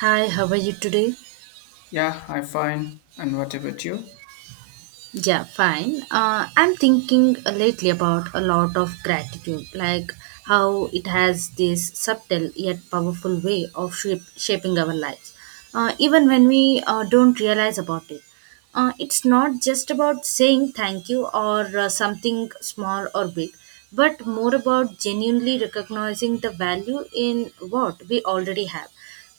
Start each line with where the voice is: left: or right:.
right: Hi, how are you today?
left: Yeah, I'm fine. And what about you?
right: Yeah, fine. I'm thinking lately about a lot of gratitude, like how it has this subtle yet powerful way of shaping our lives, even when we don't realize about it. It's not just about saying thank you or something small or big, but more about genuinely recognizing the value in what we already have,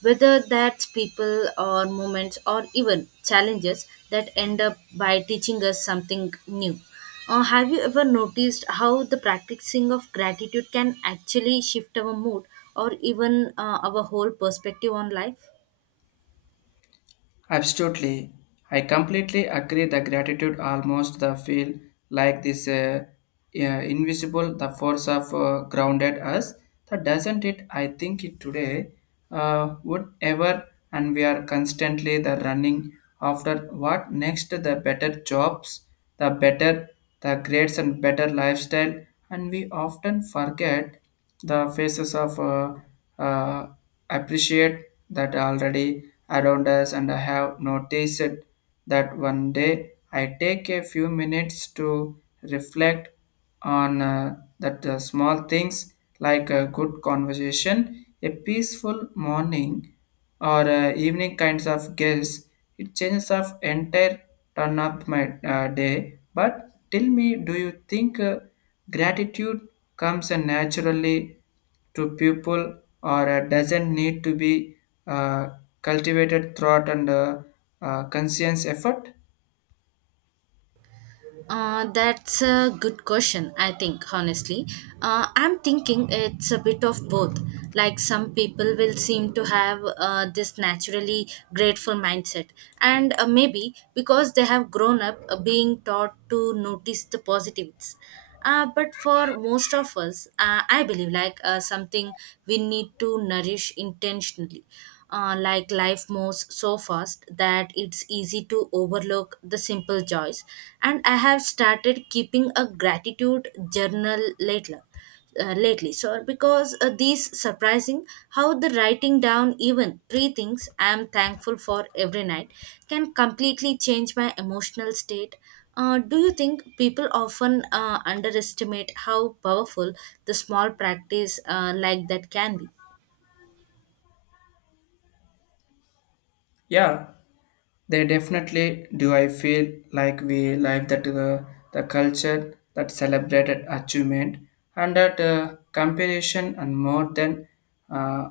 right: whether that's people or moments or even challenges that end up by teaching us something new. Have you ever noticed how the practicing of gratitude can actually shift our mood or even our whole perspective on life?
left: Absolutely. I completely agree the gratitude almost the feel like this yeah, invisible the force of grounded us that doesn't it I think it today would ever and we are constantly the running after what next the better jobs the better the grades and better lifestyle and we often forget the faces of uh, appreciate that already around us. And I have noticed that one day I take a few minutes to reflect on that small things like a good conversation, a peaceful morning, or evening kinds of guests. It changes of entire turn of my day. But tell me, do you think gratitude comes naturally to people, or doesn't need to be uh, cultivated throughout and conscious effort?
right: That's a good question, I think, honestly. I'm thinking it's a bit of both. Like some people will seem to have this naturally grateful mindset, and maybe because they have grown up being taught to notice the positives. But for most of us, I believe like something we need to nourish intentionally like life moves so fast that it's easy to overlook the simple joys. And I have started keeping a gratitude journal later. Lately, so because these surprising how the writing down even three things I am thankful for every night can completely change my emotional state. Do you think people often underestimate how powerful the small practice like that can be?
left: Yeah, they definitely do. I feel like we live that the culture that celebrated achievement and that comparison and more than uh,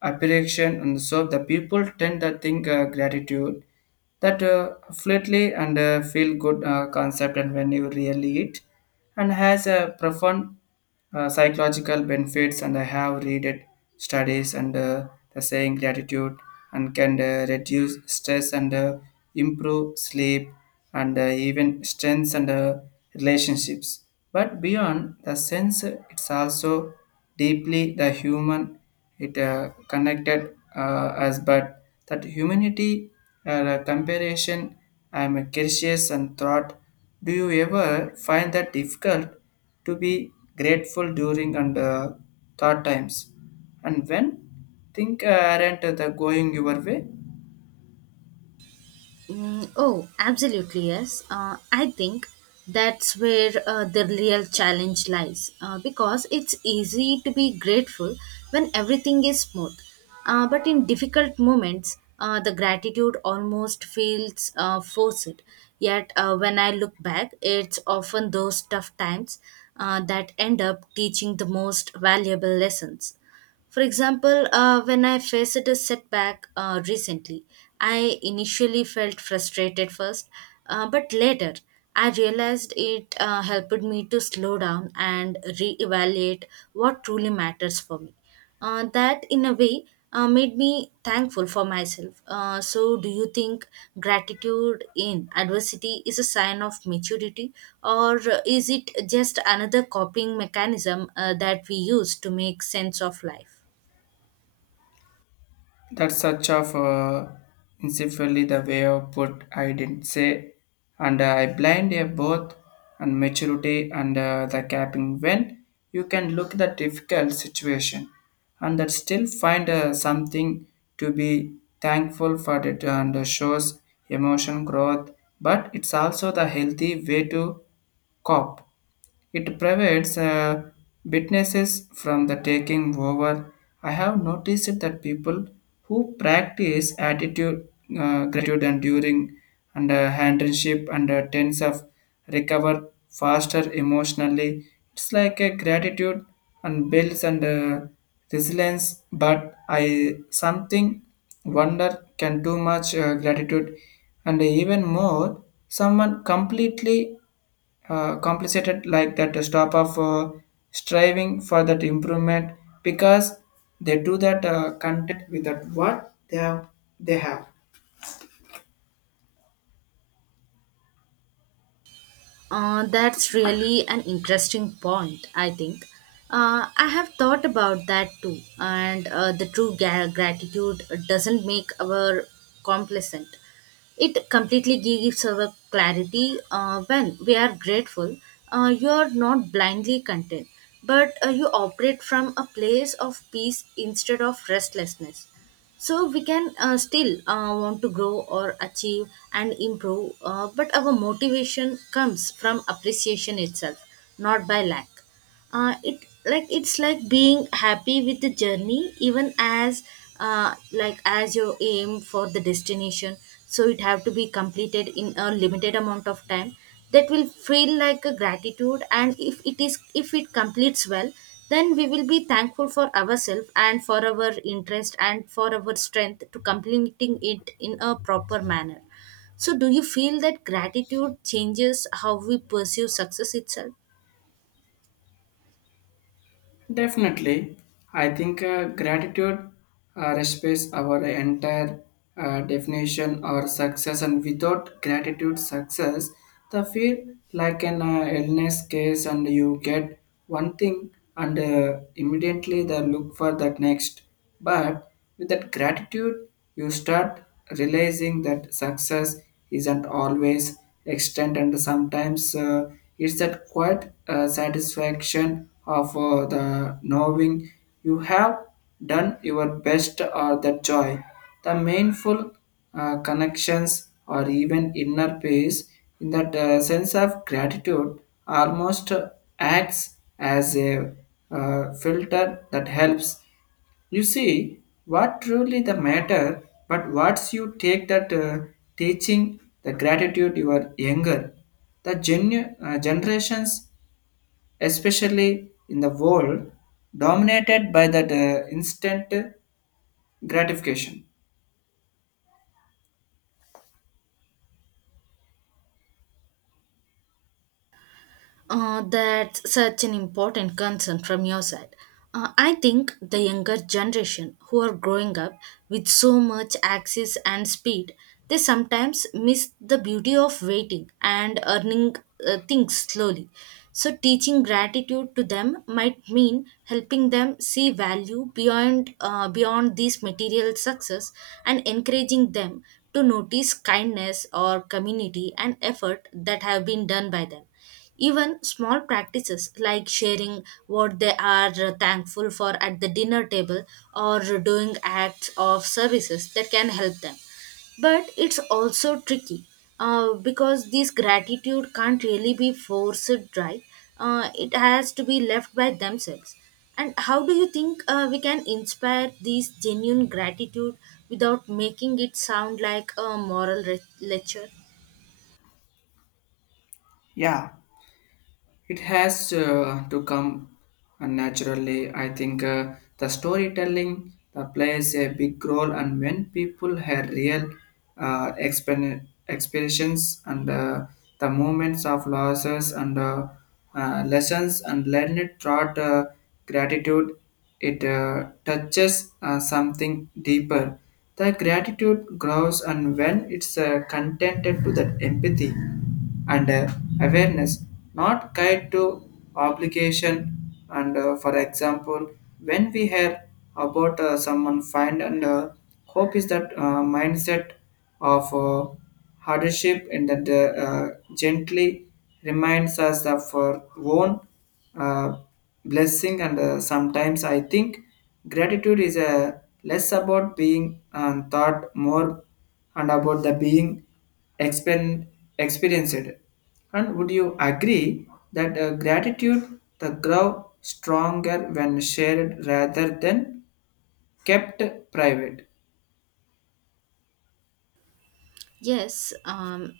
left: appreciation, and so the people tend to think gratitude that fluidly and feel good concept and when you really it and has a profound psychological benefits and I have read it, studies and the saying gratitude and can reduce stress and improve sleep and even strengths and relationships, but beyond the sense it's also deeply the human it connected us but that humanity comparison. I'm curious and thought, do you ever find that difficult to be grateful during and thought times? And when things aren't the going your way?
right: Mm, oh, absolutely, yes. I think that's where the real challenge lies because it's easy to be grateful when everything is smooth. But in difficult moments, the gratitude almost feels forced. Yet, when I look back, it's often those tough times that end up teaching the most valuable lessons. For example, when I faced a setback recently, I initially felt frustrated first, but later I realized it helped me to slow down and reevaluate what truly matters for me. That, in a way, made me thankful for myself. So, do you think gratitude in adversity is a sign of maturity, or is it just another coping mechanism that we use to make sense of life?
left: That's such of incidentally the way of put I didn't say, and I blind a both and maturity and the capping when you can look the difficult situation and that still find something to be thankful for it and shows emotion growth, but it's also the healthy way to cope. It prevents witnesses from the taking over. I have noticed that people who practice attitude, gratitude, and during and handshake and tense of recover faster emotionally. It's like a gratitude and builds and resilience. But I something wonder, can too much gratitude and even more someone completely complicated like that to stop of striving for that improvement because they do that content with that what they have.
right: That's really an interesting point, I think. I have thought about that too, and the true gratitude doesn't make our complacent. It completely gives our clarity when we are grateful. You are not blindly content, but you operate from a place of peace instead of restlessness, so we can still want to grow or achieve and improve, but our motivation comes from appreciation itself, not by lack. It's like being happy with the journey even as like as your aim for the destination, so it have to be completed in a limited amount of time that will feel like a gratitude. And if it completes well, then we will be thankful for ourselves and for our interest and for our strength to completing it in a proper manner. So do you feel that gratitude changes how we pursue success itself?
left: Definitely. I think gratitude respects our entire definition or success and without gratitude success the feel like an illness case and you get one thing and immediately they look for that next. But with that gratitude, you start realizing that success isn't always extent, and sometimes it's that quiet satisfaction of the knowing you have done your best, or that joy, the meaningful connections, or even inner peace. In that sense of gratitude, almost acts as a filter that helps. You see, what truly the matter, but once you take that teaching, the gratitude you are younger, the generations, especially in the world, dominated by that instant gratification.
right: That's such an important concern from your side. I think the younger generation who are growing up with so much access and speed, they sometimes miss the beauty of waiting and earning things slowly. So, teaching gratitude to them might mean helping them see value beyond these material success and encouraging them to notice kindness or community and effort that have been done by them, even small practices like sharing what they are thankful for at the dinner table or doing acts of services that can help them. But it's also tricky because this gratitude can't really be forced, right. It has to be left by themselves. And how do you think we can inspire this genuine gratitude without making it sound like a moral lecture?
left: Yeah, it has to come naturally. I think the storytelling plays a big role, and when people have real experiences and the moments of losses and lessons and learn it throughout gratitude, it touches something deeper. The gratitude grows, and when it's contented to that empathy and awareness, not guide to obligation. And for example, when we hear about someone find and hope is that mindset of hardship and that gently reminds us of our own uh, blessing. And sometimes I think gratitude is less about being and thought more and about the being expen- experienced. And would you agree that gratitude the grow stronger when shared rather than kept private?
right: Yes,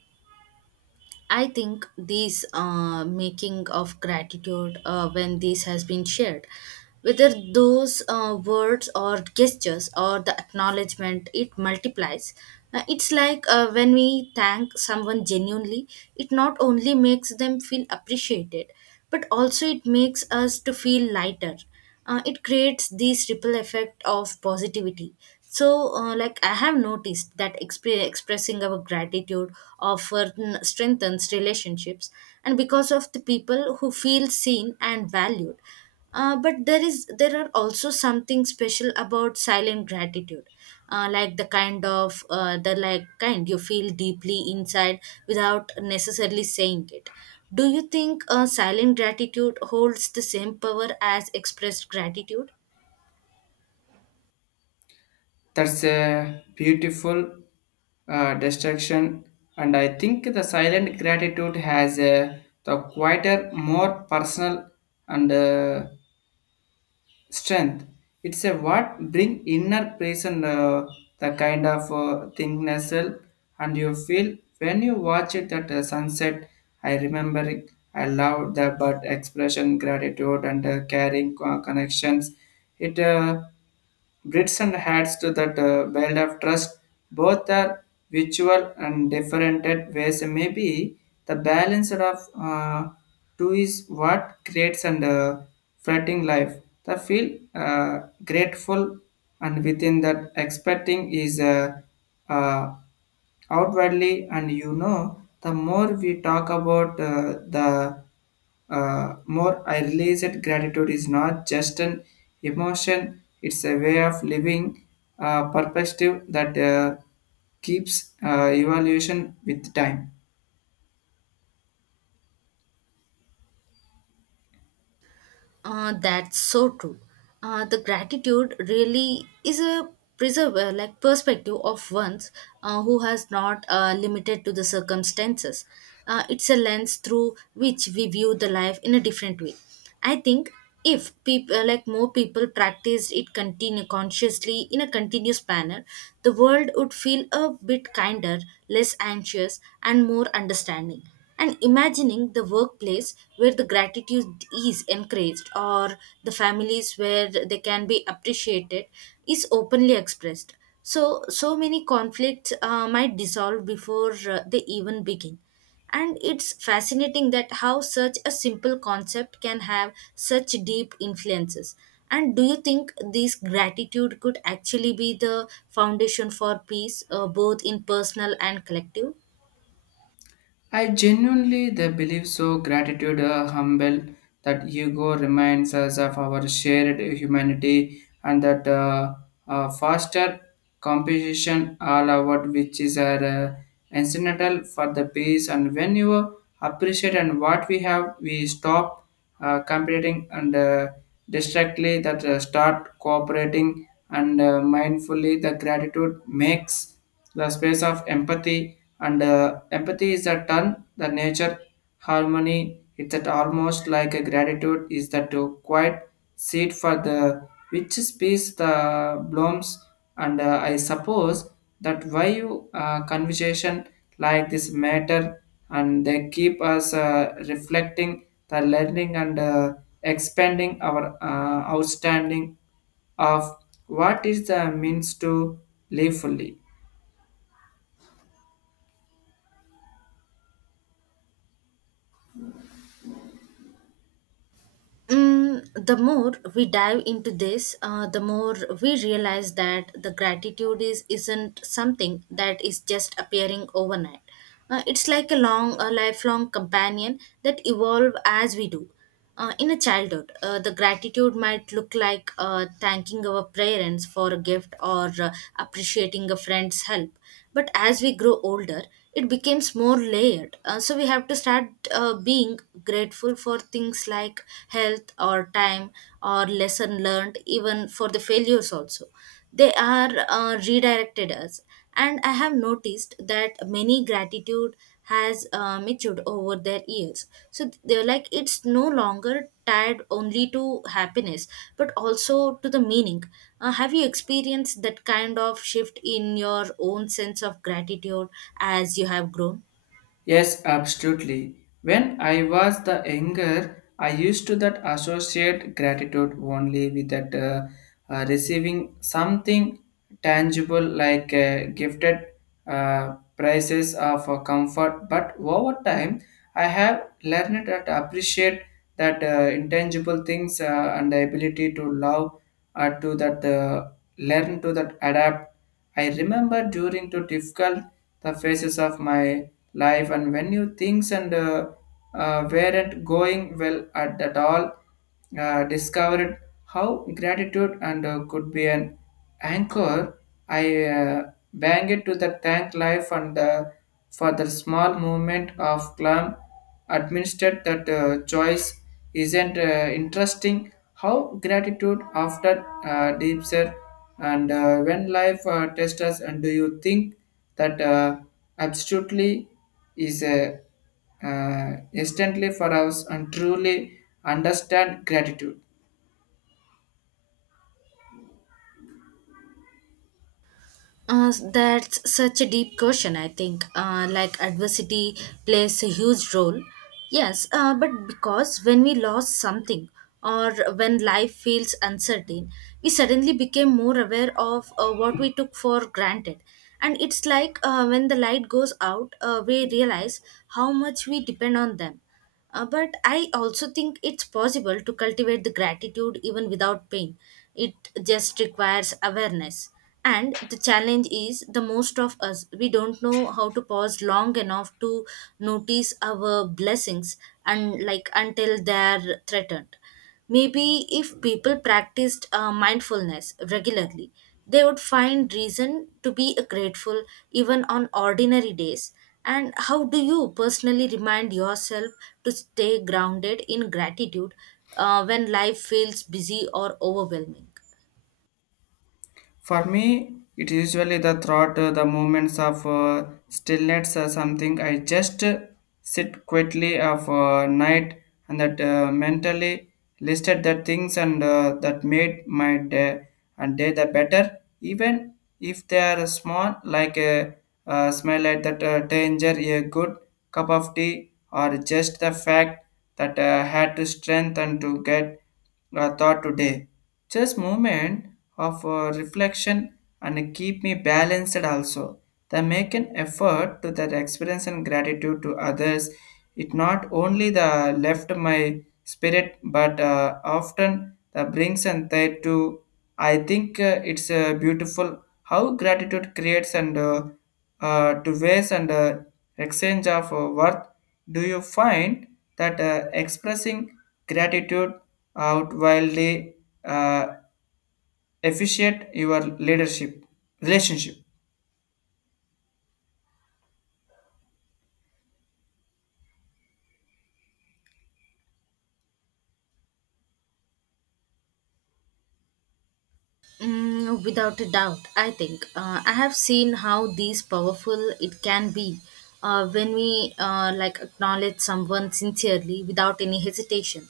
right: I think these making of gratitude when this has been shared, whether those words or gestures or the acknowledgement, it multiplies. It's like when we thank someone genuinely, it not only makes them feel appreciated, but also it makes us to feel lighter. It creates this ripple effect of positivity, so like I have noticed that expressing our gratitude often strengthens relationships, and because of the people who feel seen and valued. But there are also something special about silent gratitude, like the kind of the like kind you feel deeply inside without necessarily saying it. Do you think silent gratitude holds the same power as expressed gratitude?
left: That's a beautiful destruction, and I think the silent gratitude has a the quieter, more personal and strength. It's a what bring inner peace and the kind of thing nestle and you feel when you watch it at sunset. I remember it, I love the but expression gratitude and caring connections it Brits and hats to that belt of trust, both are virtual and different ways. Maybe the balance of two is what creates and flirting life. The feel grateful and within that expecting is uh, outwardly. And you know the more we talk about the more I realize that gratitude is not just an emotion, it's a way of living, perspective that keeps evaluation with time.
right: That's so true. The gratitude really is a preserver, like perspective of one's who has not limited to the circumstances. It's a lens through which we view the life in a different way. I think if people like more people practiced it continue consciously in a continuous manner, the world would feel a bit kinder, less anxious, and more understanding. And imagining the workplace where the gratitude is encouraged, or the families where they can be appreciated is openly expressed. So, so many conflicts might dissolve before they even begin. And it's fascinating that how such a simple concept can have such deep influences. And do you think this gratitude could actually be the foundation for peace, both in personal and collective?
left: I genuinely they believe so. Gratitude, humble that Hugo reminds us of our shared humanity and that foster competition all about which is our incidental for the peace. And when you appreciate and what we have, we stop competing and distractly that start cooperating and mindfully the gratitude makes the space of empathy, and empathy is a turn the nature harmony. It's that almost like a gratitude is that to quiet seed for the which species the blooms. And I suppose that why you conversation like this matter, and they keep us reflecting the learning and expanding our outstanding of what is the means to live fully.
right: Mm, the more we dive into this, the more we realize that the gratitude is isn't something that is just appearing overnight. It's like a long, a lifelong companion that evolve as we do. In a childhood, the gratitude might look like thanking our parents for a gift or appreciating a friend's help, but as we grow older it becomes more layered. So we have to start being grateful for things like health or time or lesson learned, even for the failures also they are redirected us. And I have noticed that many gratitude has matured over their years, so they're like it's no longer tied only to happiness but also to the meaning. Have you experienced that kind of shift in your own sense of gratitude as you have grown?
left: Yes, absolutely. When I was the younger, I used to that associate gratitude only with that receiving something tangible like gifted prices of comfort. But over time, I have learned that appreciate that intangible things and the ability to love to that learn to that adapt. I remember during the difficult the phases of my life and when you things and weren't going well at that all discovered how gratitude and could be an anchor. I bang it to the tank life and for the small movement of clam administered that choice. Isn't interesting how gratitude after deep sir and when life tests us. And do you think that absolutely is a instantly for us and truly understand gratitude?
right: That's such a deep question, I think. Like adversity plays a huge role. Yes, but because when we lost something or when life feels uncertain, we suddenly became more aware of what we took for granted. And it's like when the light goes out, we realize how much we depend on them. But I also think it's possible to cultivate the gratitude even without pain. It just requires awareness. And the challenge is the most of us, we don't know how to pause long enough to notice our blessings and like until they're threatened. Maybe if people practiced mindfulness regularly, they would find reason to be grateful even on ordinary days. And how do you personally remind yourself to stay grounded in gratitude when life feels busy or overwhelming?
left: For me, it's usually the thought, the moments of stillness or something. I just sit quietly of night and that mentally listed the things and that made my day and day the better. Even if they are small, like a, smell at that danger, a good cup of tea, or just the fact that had to strength and to get thought today. Just moment of reflection and keep me balanced also. The make an effort to that experience and gratitude to others. It not only the left my spirit but often the brings and tide to I think it's beautiful how gratitude creates and to waste and exchange of worth. Do you find that expressing gratitude out wildly uh, efficient your leadership relationship?
right: Mm, without a doubt, I think. I have seen how these powerful it can be when we like acknowledge someone sincerely without any hesitation.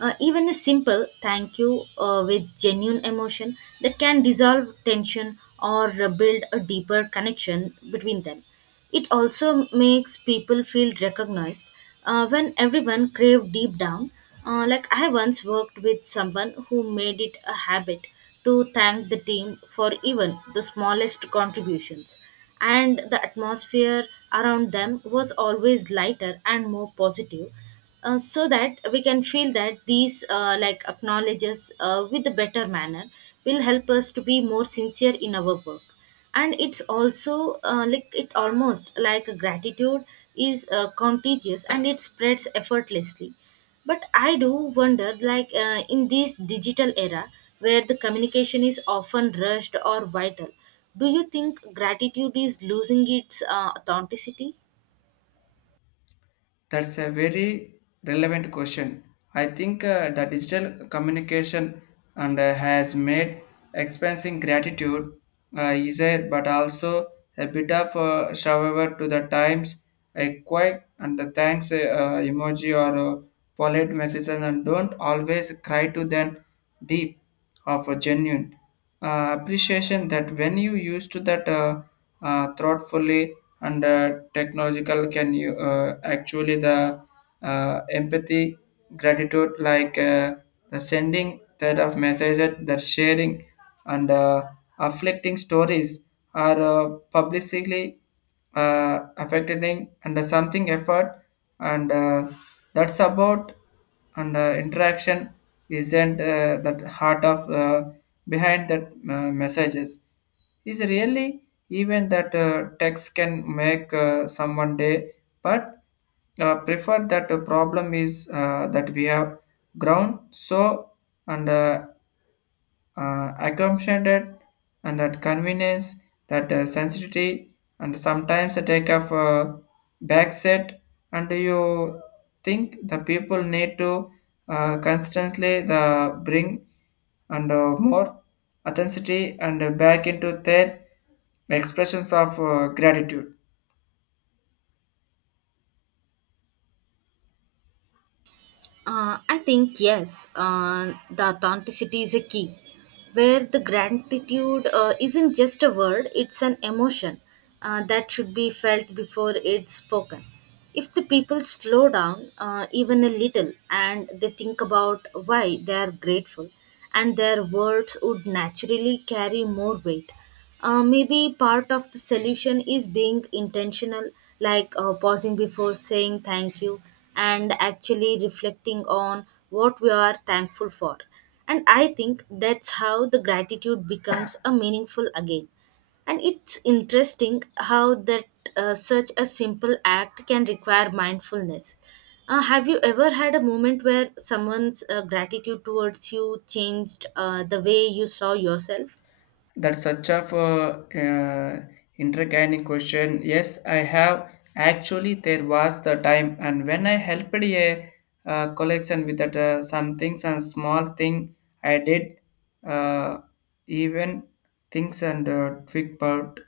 right: Even a simple thank you with genuine emotion, that can dissolve tension or build a deeper connection between them. It also makes people feel recognized when everyone crave deep down. Like I once worked with someone who made it a habit to thank the team for even the smallest contributions, and the atmosphere around them was always lighter and more positive. So that we can feel that these like acknowledges with a better manner will help us to be more sincere in our work. And it's also like it almost like a gratitude is contagious and it spreads effortlessly. But I do wonder like in this digital era where the communication is often rushed or vital, do you think gratitude is losing its authenticity?
left: That's a very relevant question. I think the digital communication and has made expressing gratitude easier, but also a bit of a shower to the times. A quick and the thanks emoji or polite messages and don't always cry to them deep of a genuine appreciation that when you used to that thoughtfully and technological can you actually the empathy gratitude like the sending that of messages that sharing and afflicting stories are publicly affecting and something effort and that's about and interaction isn't that heart of behind that messages is really even that text can make someone day but prefer that the problem is that we have ground so and accommodated and that convenience, that sensitivity, and sometimes a take of back set. And you think the people need to constantly the bring and more authenticity and back into their expressions of gratitude.
right: I think yes, the authenticity is a key. Where the gratitude isn't just a word, it's an emotion that should be felt before it's spoken. If the people slow down even a little and they think about why they are grateful, and their words would naturally carry more weight. Maybe part of the solution is being intentional, like pausing before saying thank you and actually reflecting on what we are thankful for. And I think that's how the gratitude becomes a meaningful again. And it's interesting how that such a simple act can require mindfulness. Have you ever had a moment where someone's gratitude towards you changed the way you saw yourself?
left: That's such a question. Yes, I have. Actually, there was the time, and when I helped a collection with that, some things and small thing I did, uh, even things and twig part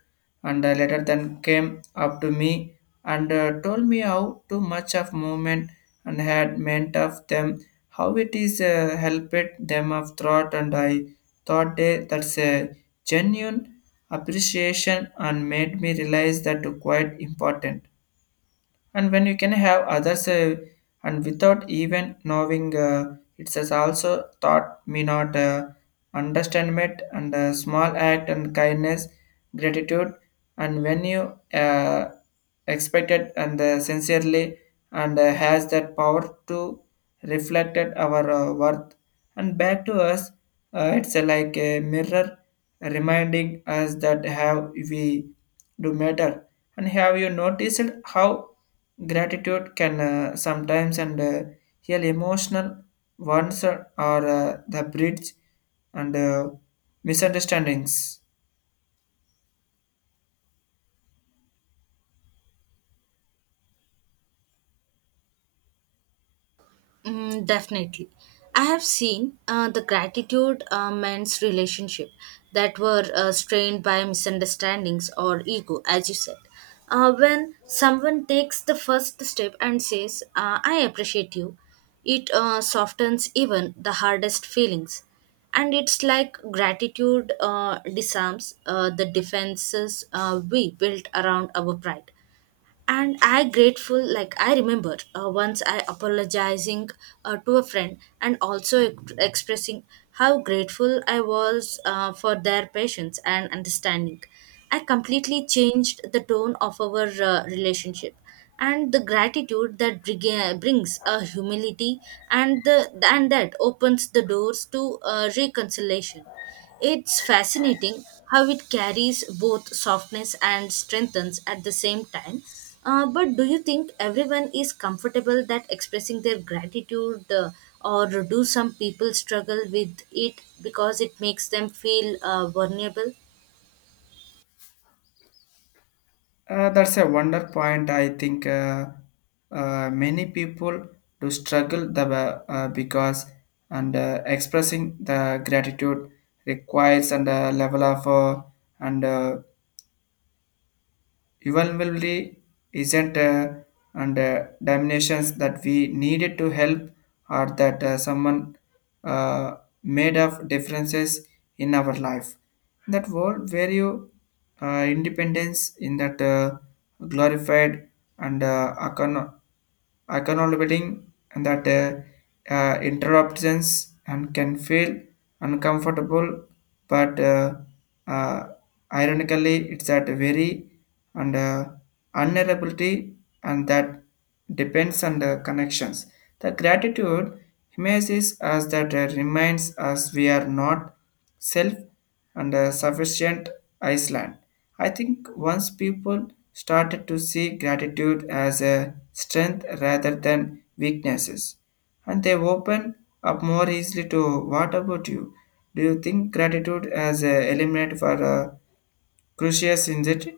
left: and later then came up to me and told me how too much of movement and had meant of them how it is helped them of thought and I thought they, that's a genuine appreciation and made me realize that quite important and when you can have others and without even knowing it has also taught me not understand it and small act and kindness gratitude and when you expect and sincerely and has that power to reflect it our worth and back to us it's like a mirror reminding us that how we do matter and have you noticed how gratitude can sometimes and heal emotional wounds or the bridge and misunderstandings.
right: Mm, definitely. I have seen the gratitude men's relationship that were strained by misunderstandings or ego, as you said. When someone takes the first step and says, I appreciate you, it softens even the hardest feelings. And it's like gratitude disarms the defenses we built around our pride and I grateful like I remember once I apologizing to a friend and also expressing how grateful I was for their patience and understanding I completely changed the tone of our relationship and the gratitude that brings a humility and the and that opens the doors to reconciliation it's fascinating how it carries both softness and strengthens at the same time. But do you think everyone is comfortable that expressing their gratitude, or do some people struggle with it because it makes them feel vulnerable?
left: That's a wonder point. I think many people do struggle the because and expressing the gratitude requires and a level of and eventually isn't and diminutions that we needed to help or that someone uh, made of differences in our life in that world where you independence in that glorified and econo- acknowledging that interruptions and can feel uncomfortable, but uh, ironically, it's at very and vulnerability, and that depends on the connections. The gratitude image is us that reminds us we are not self and a sufficient Iceland. I think once people started to see gratitude as a strength rather than weaknesses, and they open up more easily to what about you? Do you think gratitude as a element for a crucius in it?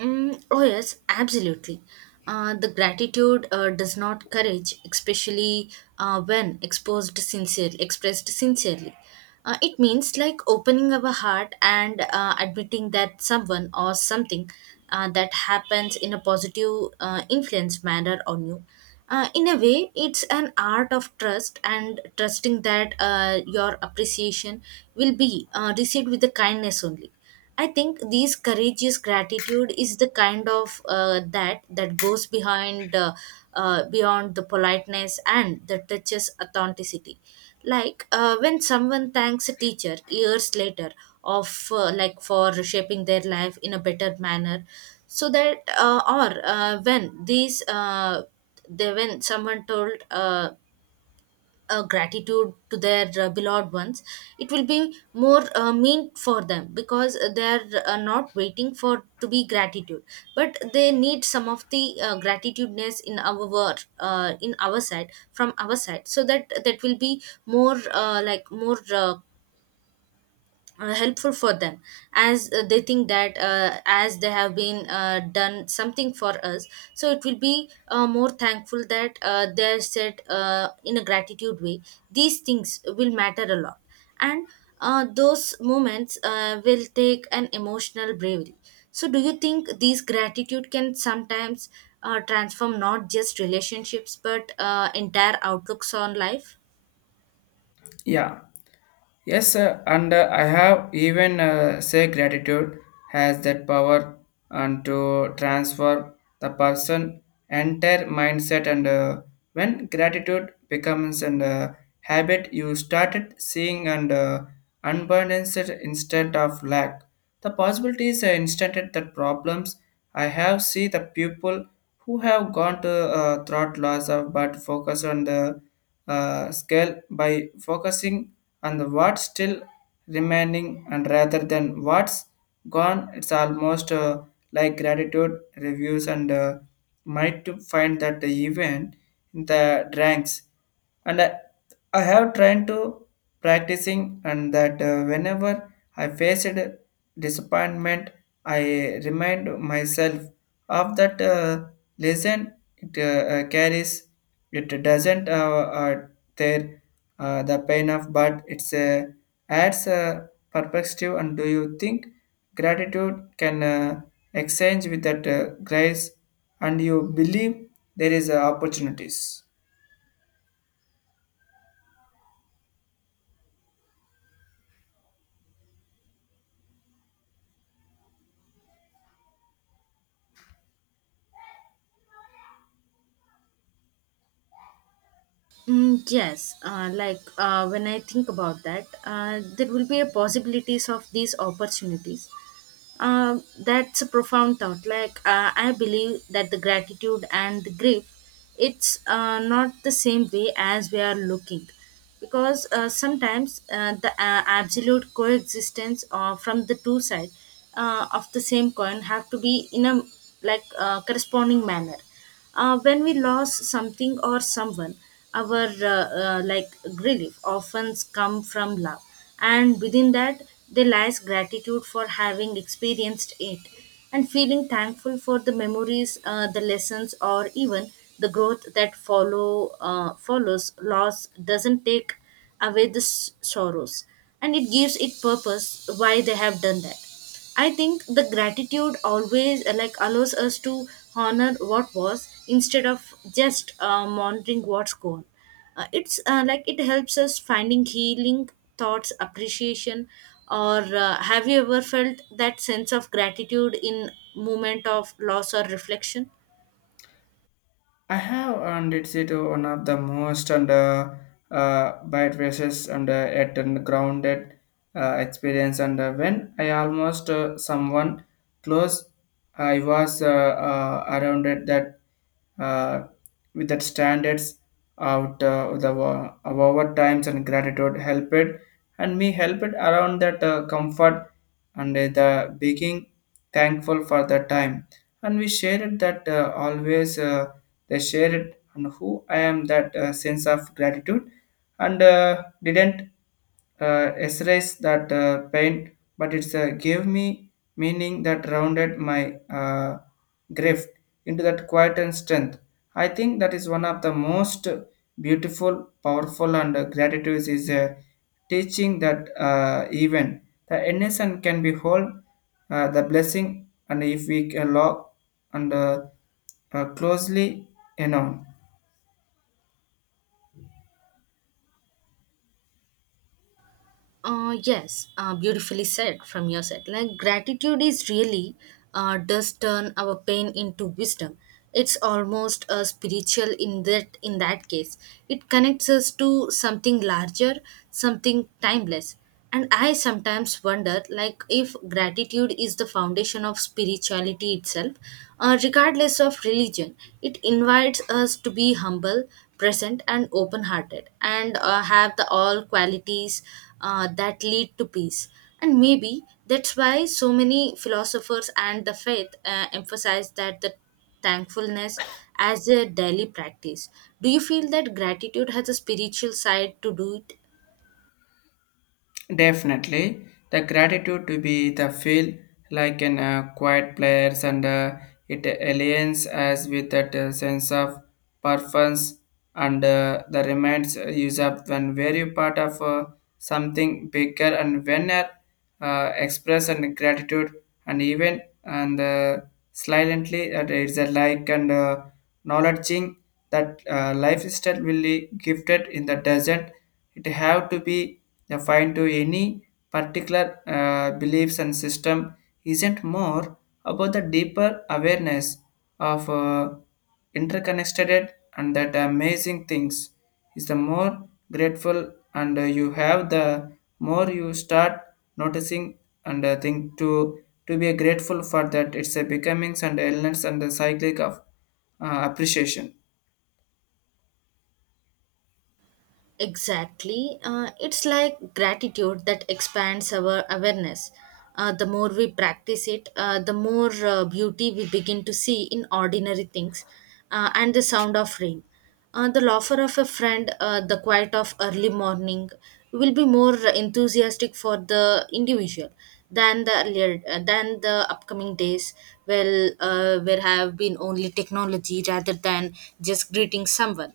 right: Mm, oh yes, absolutely. The gratitude does not courage, especially when exposed sincerely, expressed sincerely. It means like opening our heart and admitting that someone or something that happens in a positive influence manner on you. In a way, it's an art of trust and trusting that your appreciation will be received with the kindness only. I think these courageous gratitude is the kind of that goes behind beyond the politeness and that touches authenticity. Like when someone thanks a teacher years later of like for shaping their life in a better manner, so that or when these they when someone told gratitude to their beloved ones it will be more mean for them because they are not waiting for to be gratitude but they need some of the gratitudeness in our word in our side from our side so that that will be more helpful for them as they think that as they have been done something for us so it will be more thankful that they are said in a gratitude way these things will matter a lot and those moments will take an emotional bravery so do you think these gratitude can sometimes transform not just relationships but entire outlooks on life.
left: Yeah. Yes, sir. And I have even say gratitude has that power and to transform the person entire mindset and when gratitude becomes an habit, you started seeing and unbalanced instead of lack. The possibilities are instanted. The problems I have see the people who have gone to thought loss of but focus on the scale by focusing on the what's still remaining and rather than what's gone. It's almost like gratitude reviews and might to find that the event in the drinks and I have tried to practicing and that whenever I faced disappointment. I remind myself of that lesson it carries. It doesn't tear the pain off, but it's adds a perspective. And do you think gratitude can exchange with that grace and you believe there is opportunities?
right: Mm, yes, when I think about that, there will be a possibilities of these opportunities. Um, that's a profound thought. Like I believe that the gratitude and the grief, it's not the same way as we are looking, because sometimes the absolute coexistence from the two sides of the same coin have to be in a like corresponding manner. When we lost something or someone, our like relief often come from love, and within that there lies gratitude for having experienced it, and feeling thankful for the memories, the lessons, or even the growth that follows. Loss doesn't take away the sorrows, and it gives it purpose why they have done that. I think the gratitude always like allows us to honor what was instead of just monitoring what's gone. It's Like it helps us finding healing thoughts, appreciation, or have you ever felt that sense of gratitude in moment of loss or reflection?
left: I have, and it's it one of the most and bad races and at and grounded experience. And when I almost someone close, I was around it that uh, with that standards out the wa- of our times and gratitude helped and me helped around that comfort and the being thankful for the time and we shared that always. They shared and who I am that sense of gratitude and didn't erase that pain, but it's gave me meaning that rounded my grief into that quiet and strength. I think that is one of the most beautiful, powerful, and gratitude is a teaching that even the innocent can behold the blessing, and if we can look and closely, you know,
right: Yes, beautifully said from your side. Like gratitude is really does turn our pain into wisdom. It's almost a spiritual in that case. It connects us to something larger, something timeless. And I sometimes wonder, like, if gratitude is the foundation of spirituality itself, regardless of religion. It invites us to be humble, present, and open hearted, and have the all qualities that lead to peace. And maybe that's why so many philosophers and the faith emphasize that the thankfulness as a daily practice. Do you feel that gratitude has a spiritual side to do it?
left: definitely the gratitude to be the feel like in quiet players and it aligns us with that sense of purpose and the remains use up when very part of something bigger and when express and gratitude and even and silently that it's a like and acknowledging that lifestyle will be gifted in the desert. It have to be defined to any particular beliefs and system isn't more about the deeper awareness of interconnected and that amazing things is the more grateful and you have the more you start noticing and think to be grateful for that it's a becomings and elements and the cyclic of appreciation.
right: Exactly. It's like gratitude that expands our awareness. The more we practice it, the more beauty we begin to see in ordinary things and the sound of rain. The laughter of a friend, the quiet of early morning will be more enthusiastic for the individual than the earlier, than the upcoming days well where have been only technology rather than just greeting someone.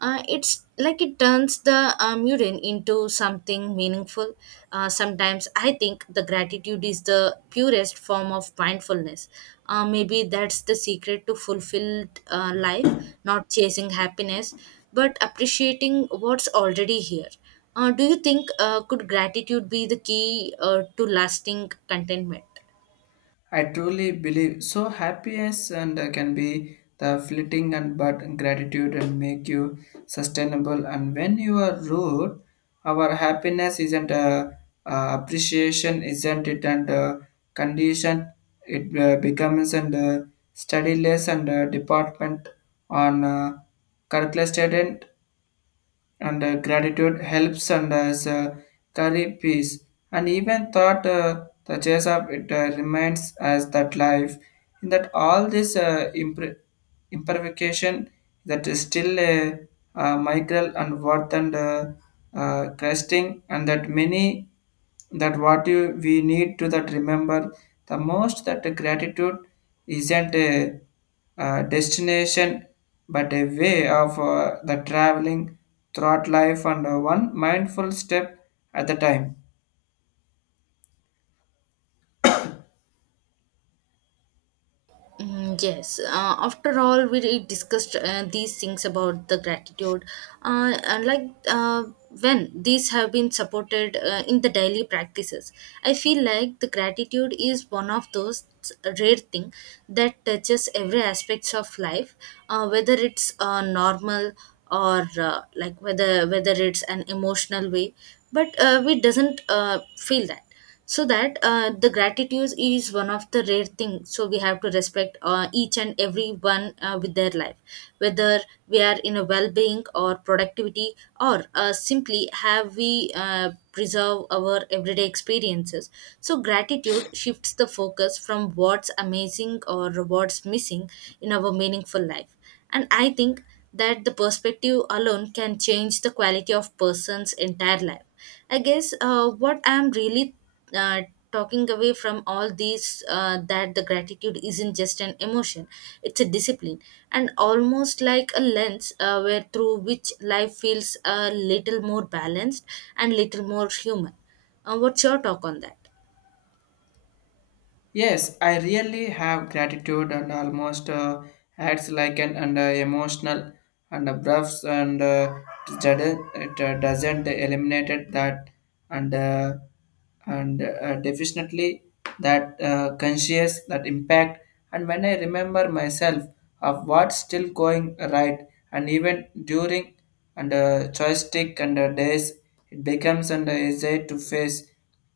right: It's like it turns the mural into something meaningful. Sometimes I think the gratitude is the purest form of mindfulness. Maybe that's the secret to fulfilled life, not chasing happiness, but appreciating what's already here. Do you think could gratitude be the key to lasting contentment?
left: I truly believe so. Happiness and can be the fleeting and but gratitude and make you sustainable. And when you are rude, our happiness isn't appreciation, isn't it? And condition it becomes and studyless and department on calculated and gratitude helps and as carry peace and even thought the chase of it remains as that life in that all this impre- imperfection that is still a, migral and worth and cresting and that many that what you, we need to that remember the most that gratitude isn't a, destination but a way of the traveling throughout life and one mindful step at the time.
right: Mm, yes. After all, we really discussed these things about the gratitude. And when these have been supported in the daily practices, I feel like the gratitude is one of those rare thing that touches every aspects of life, whether it's normal or whether it's an emotional way. But we doesn't feel that so that the gratitude is one of the rare things so we have to respect each and every one with their life whether we are in a well-being or productivity or simply have we preserve our everyday experiences so gratitude shifts the focus from what's amazing or what's missing in our meaningful life and I think that the perspective alone can change the quality of person's entire life. I guess what I'm really uh, talking away from all these that the gratitude isn't just an emotion, it's a discipline and almost like a lens where through which life feels a little more balanced and little more human. What's your talk on that?
left: Yes, I really have gratitude and almost acts like an emotional and buffs and jud- it doesn't eliminate that and uh, and definitely that conscious that impact and when I remember myself of what's still going right and even during and joystick and days it becomes and easy to face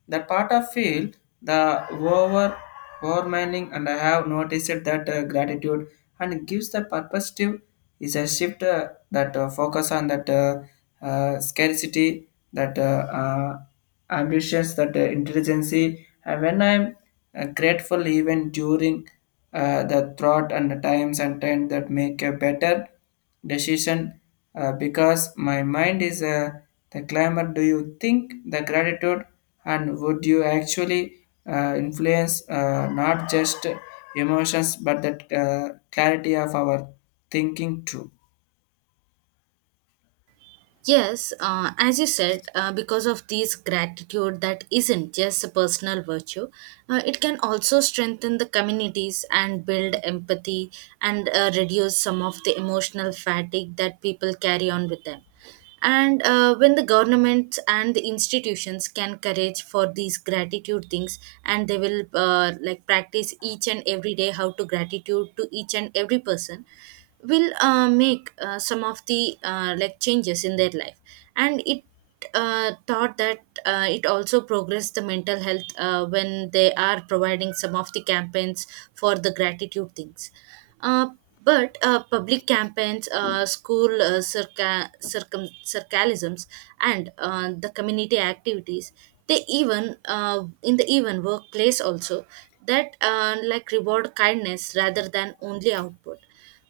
left: that part of field, the over overmining, and I have noticed that gratitude and gives the perspective is a shift that focus on that scarcity, that ambitions, that intelligence. And when I'm grateful, even during the thought and the times and time that make a better decision because my mind is the climber. Do you think the gratitude and would you actually influence not just emotions but that clarity of our thinking too?
right: Yes, as you said, because of these gratitude that isn't just a personal virtue, it can also strengthen the communities and build empathy and reduce some of the emotional fatigue that people carry on with them. And when the governments and the institutions can encourage for these gratitude things, and they will like practice each and every day how to gratitude to each and every person will make some of the like changes in their life and it thought that it also progressed the mental health when they are providing some of the campaigns for the gratitude things, uh, but public campaigns, school circalisms, and the community activities, they even in the even workplace also that like reward kindness rather than only output.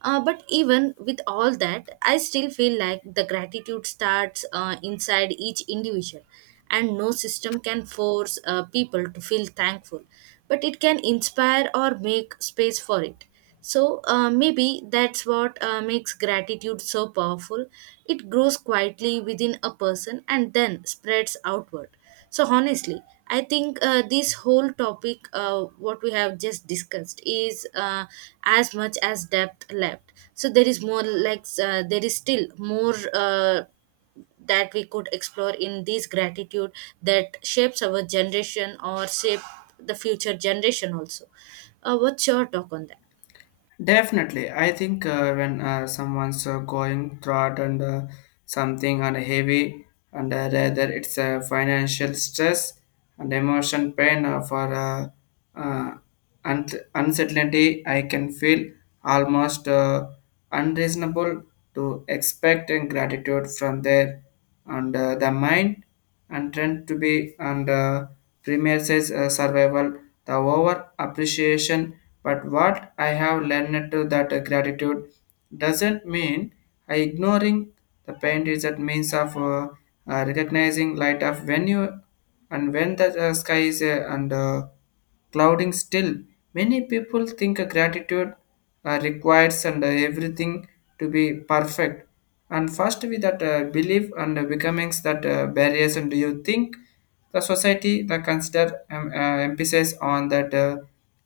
right: But even with all that, I still feel like the gratitude starts inside each individual, and no system can force people to feel thankful, but it can inspire or make space for it. So maybe that's what makes gratitude so powerful. It grows quietly within a person and then spreads outward. So honestly, I think this whole topic, what we have just discussed, is as much as depth left. So there is more there is still more that we could explore in this gratitude that shapes our generation or shape the future generation also. What's your talk on that?
left: Definitely, I think when someone's going through and something and heavy, and rather it's a financial stress and emotion pain for uh, un- uncertainty, I can feel almost unreasonable to expect and gratitude from there and the mind and tend to be and premises survival the over appreciation but what I have learned to that gratitude doesn't mean I ignoring the pain is that means of recognizing light of when you and when the sky is and clouding still. Many people think a gratitude requires and everything to be perfect. And first, we that belief and becomings that barriers. And do you think the society that consider emphasis on that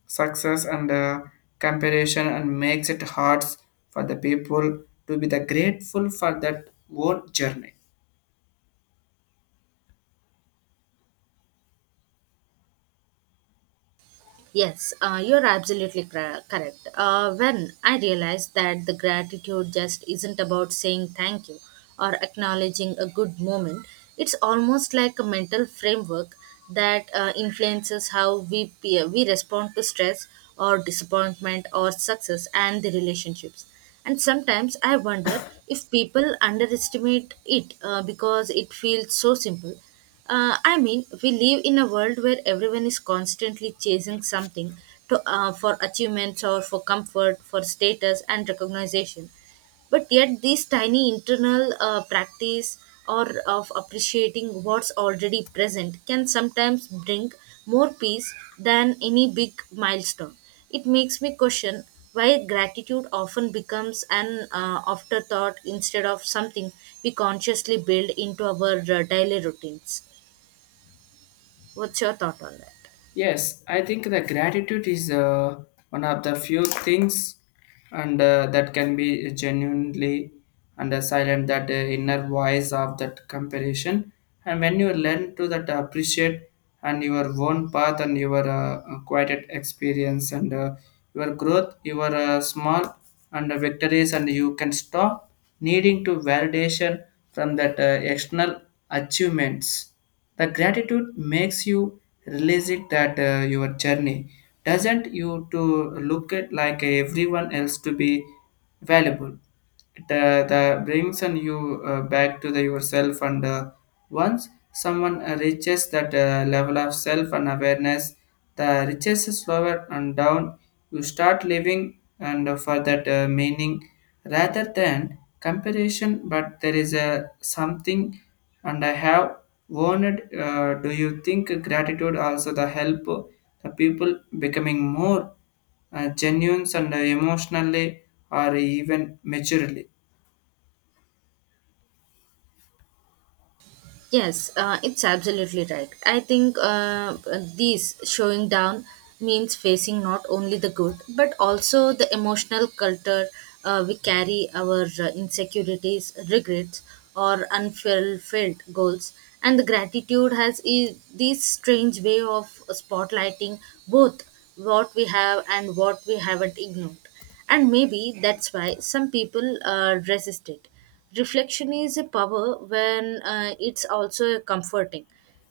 left: success and comparison and makes it hard for the people to be the grateful for that whole journey?
right: Yes, you're absolutely correct. When I realized that the gratitude just isn't about saying thank you or acknowledging a good moment, it's almost like a mental framework that influences how we respond to stress or disappointment or success and the relationships. And sometimes I wonder if people underestimate it because it feels so simple. I mean, we live in a world where everyone is constantly chasing something to, for achievements or for comfort, for status and recognition. But yet, this tiny internal practice or of appreciating what's already present can sometimes bring more peace than any big milestone. It makes me question why gratitude often becomes an afterthought instead of something we consciously build into our daily routines. What's your thought on that?
left: Yes, I think the gratitude is one of the few things and that can be genuinely and silent that inner voice of that comparison and when you learn to that appreciate and your own path and your quiet experience and your growth your small and victories and you can stop needing to validation from that external achievements. The gratitude makes you realize it that your journey doesn't you to look at like everyone else to be valuable. It the brings on you back to the yourself and once someone reaches that level of self and awareness. The riches is slower and down. You start living and for that meaning rather than comparison, but there is a something and I have wanted, do you think gratitude also the help the people becoming more genuine and emotionally or even maturely?
right: Yes, it's absolutely right. I think this showing down means facing not only the good but also the emotional culture we carry our insecurities, regrets, or unfulfilled goals. And the gratitude has this strange way of spotlighting both what we have and what we haven't ignored, and maybe that's why some people resist it. Reflection is a power when it's also comforting.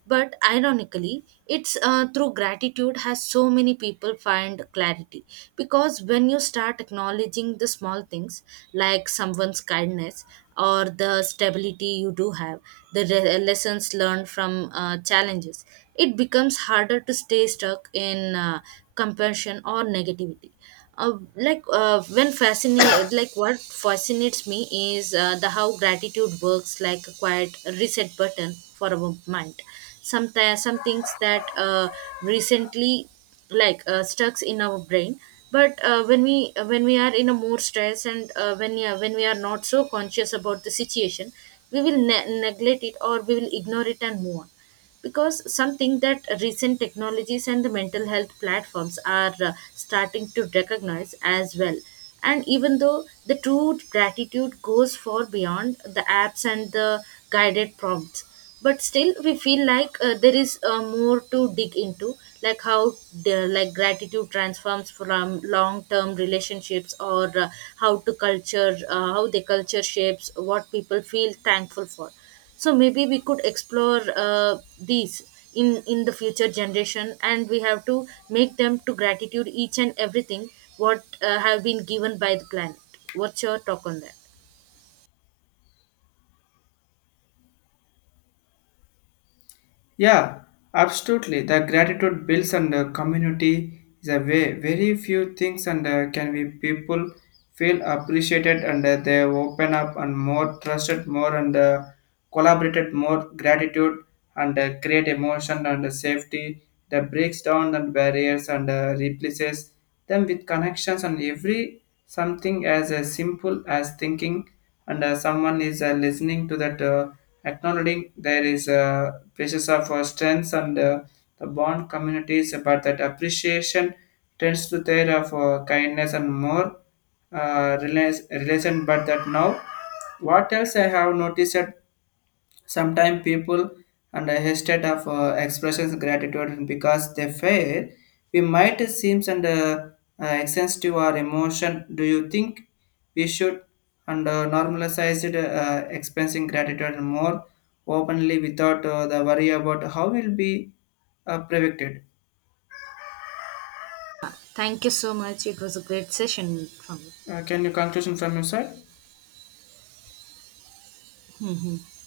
right: But ironically, it's through gratitude has so many people find clarity. Because when you start acknowledging the small things like someone's kindness or the stability you do have, the lessons learned from challenges, it becomes harder to stay stuck in compassion or negativity. Like what fascinates me is the how gratitude works like a quiet reset button for our mind. Sometimes some things that recently like stuck in our brain, but when we are in a more stress and when we are not so conscious about the situation we will neglect it or we will ignore it and move on, because some think that recent technologies and the mental health platforms are starting to recognize as well. And even though the true gratitude goes far beyond the apps and the guided prompts, but still we feel like there is more to dig into, like how the, like gratitude transforms from long term relationships or how the culture shapes what people feel thankful for. So maybe we could explore these in the future generation and we have to make them to gratitude each and everything what have been given by the planet. What's your talk on that?
left: Yeah, absolutely. The gratitude builds and the community is a way. Very few things and can be people feel appreciated and they open up and more trusted more and collaborated more gratitude and create emotion and safety that breaks down the barriers and replaces them with connections and every something as simple as thinking and someone is listening to that. Acknowledging there is a basis of strengths and the bond communities, but that appreciation tends to there of kindness and more relation. But that now, what else I have noticed sometimes people and hesitate of expressions gratitude because they fail. We might seems and sensitive our emotion. Do you think we should and normalize it, expressing gratitude more openly without the worry about how will be prevented?
right: Thank you so much, it was a great session from
left: Can you conclusion from your side?
right: you. Hmm.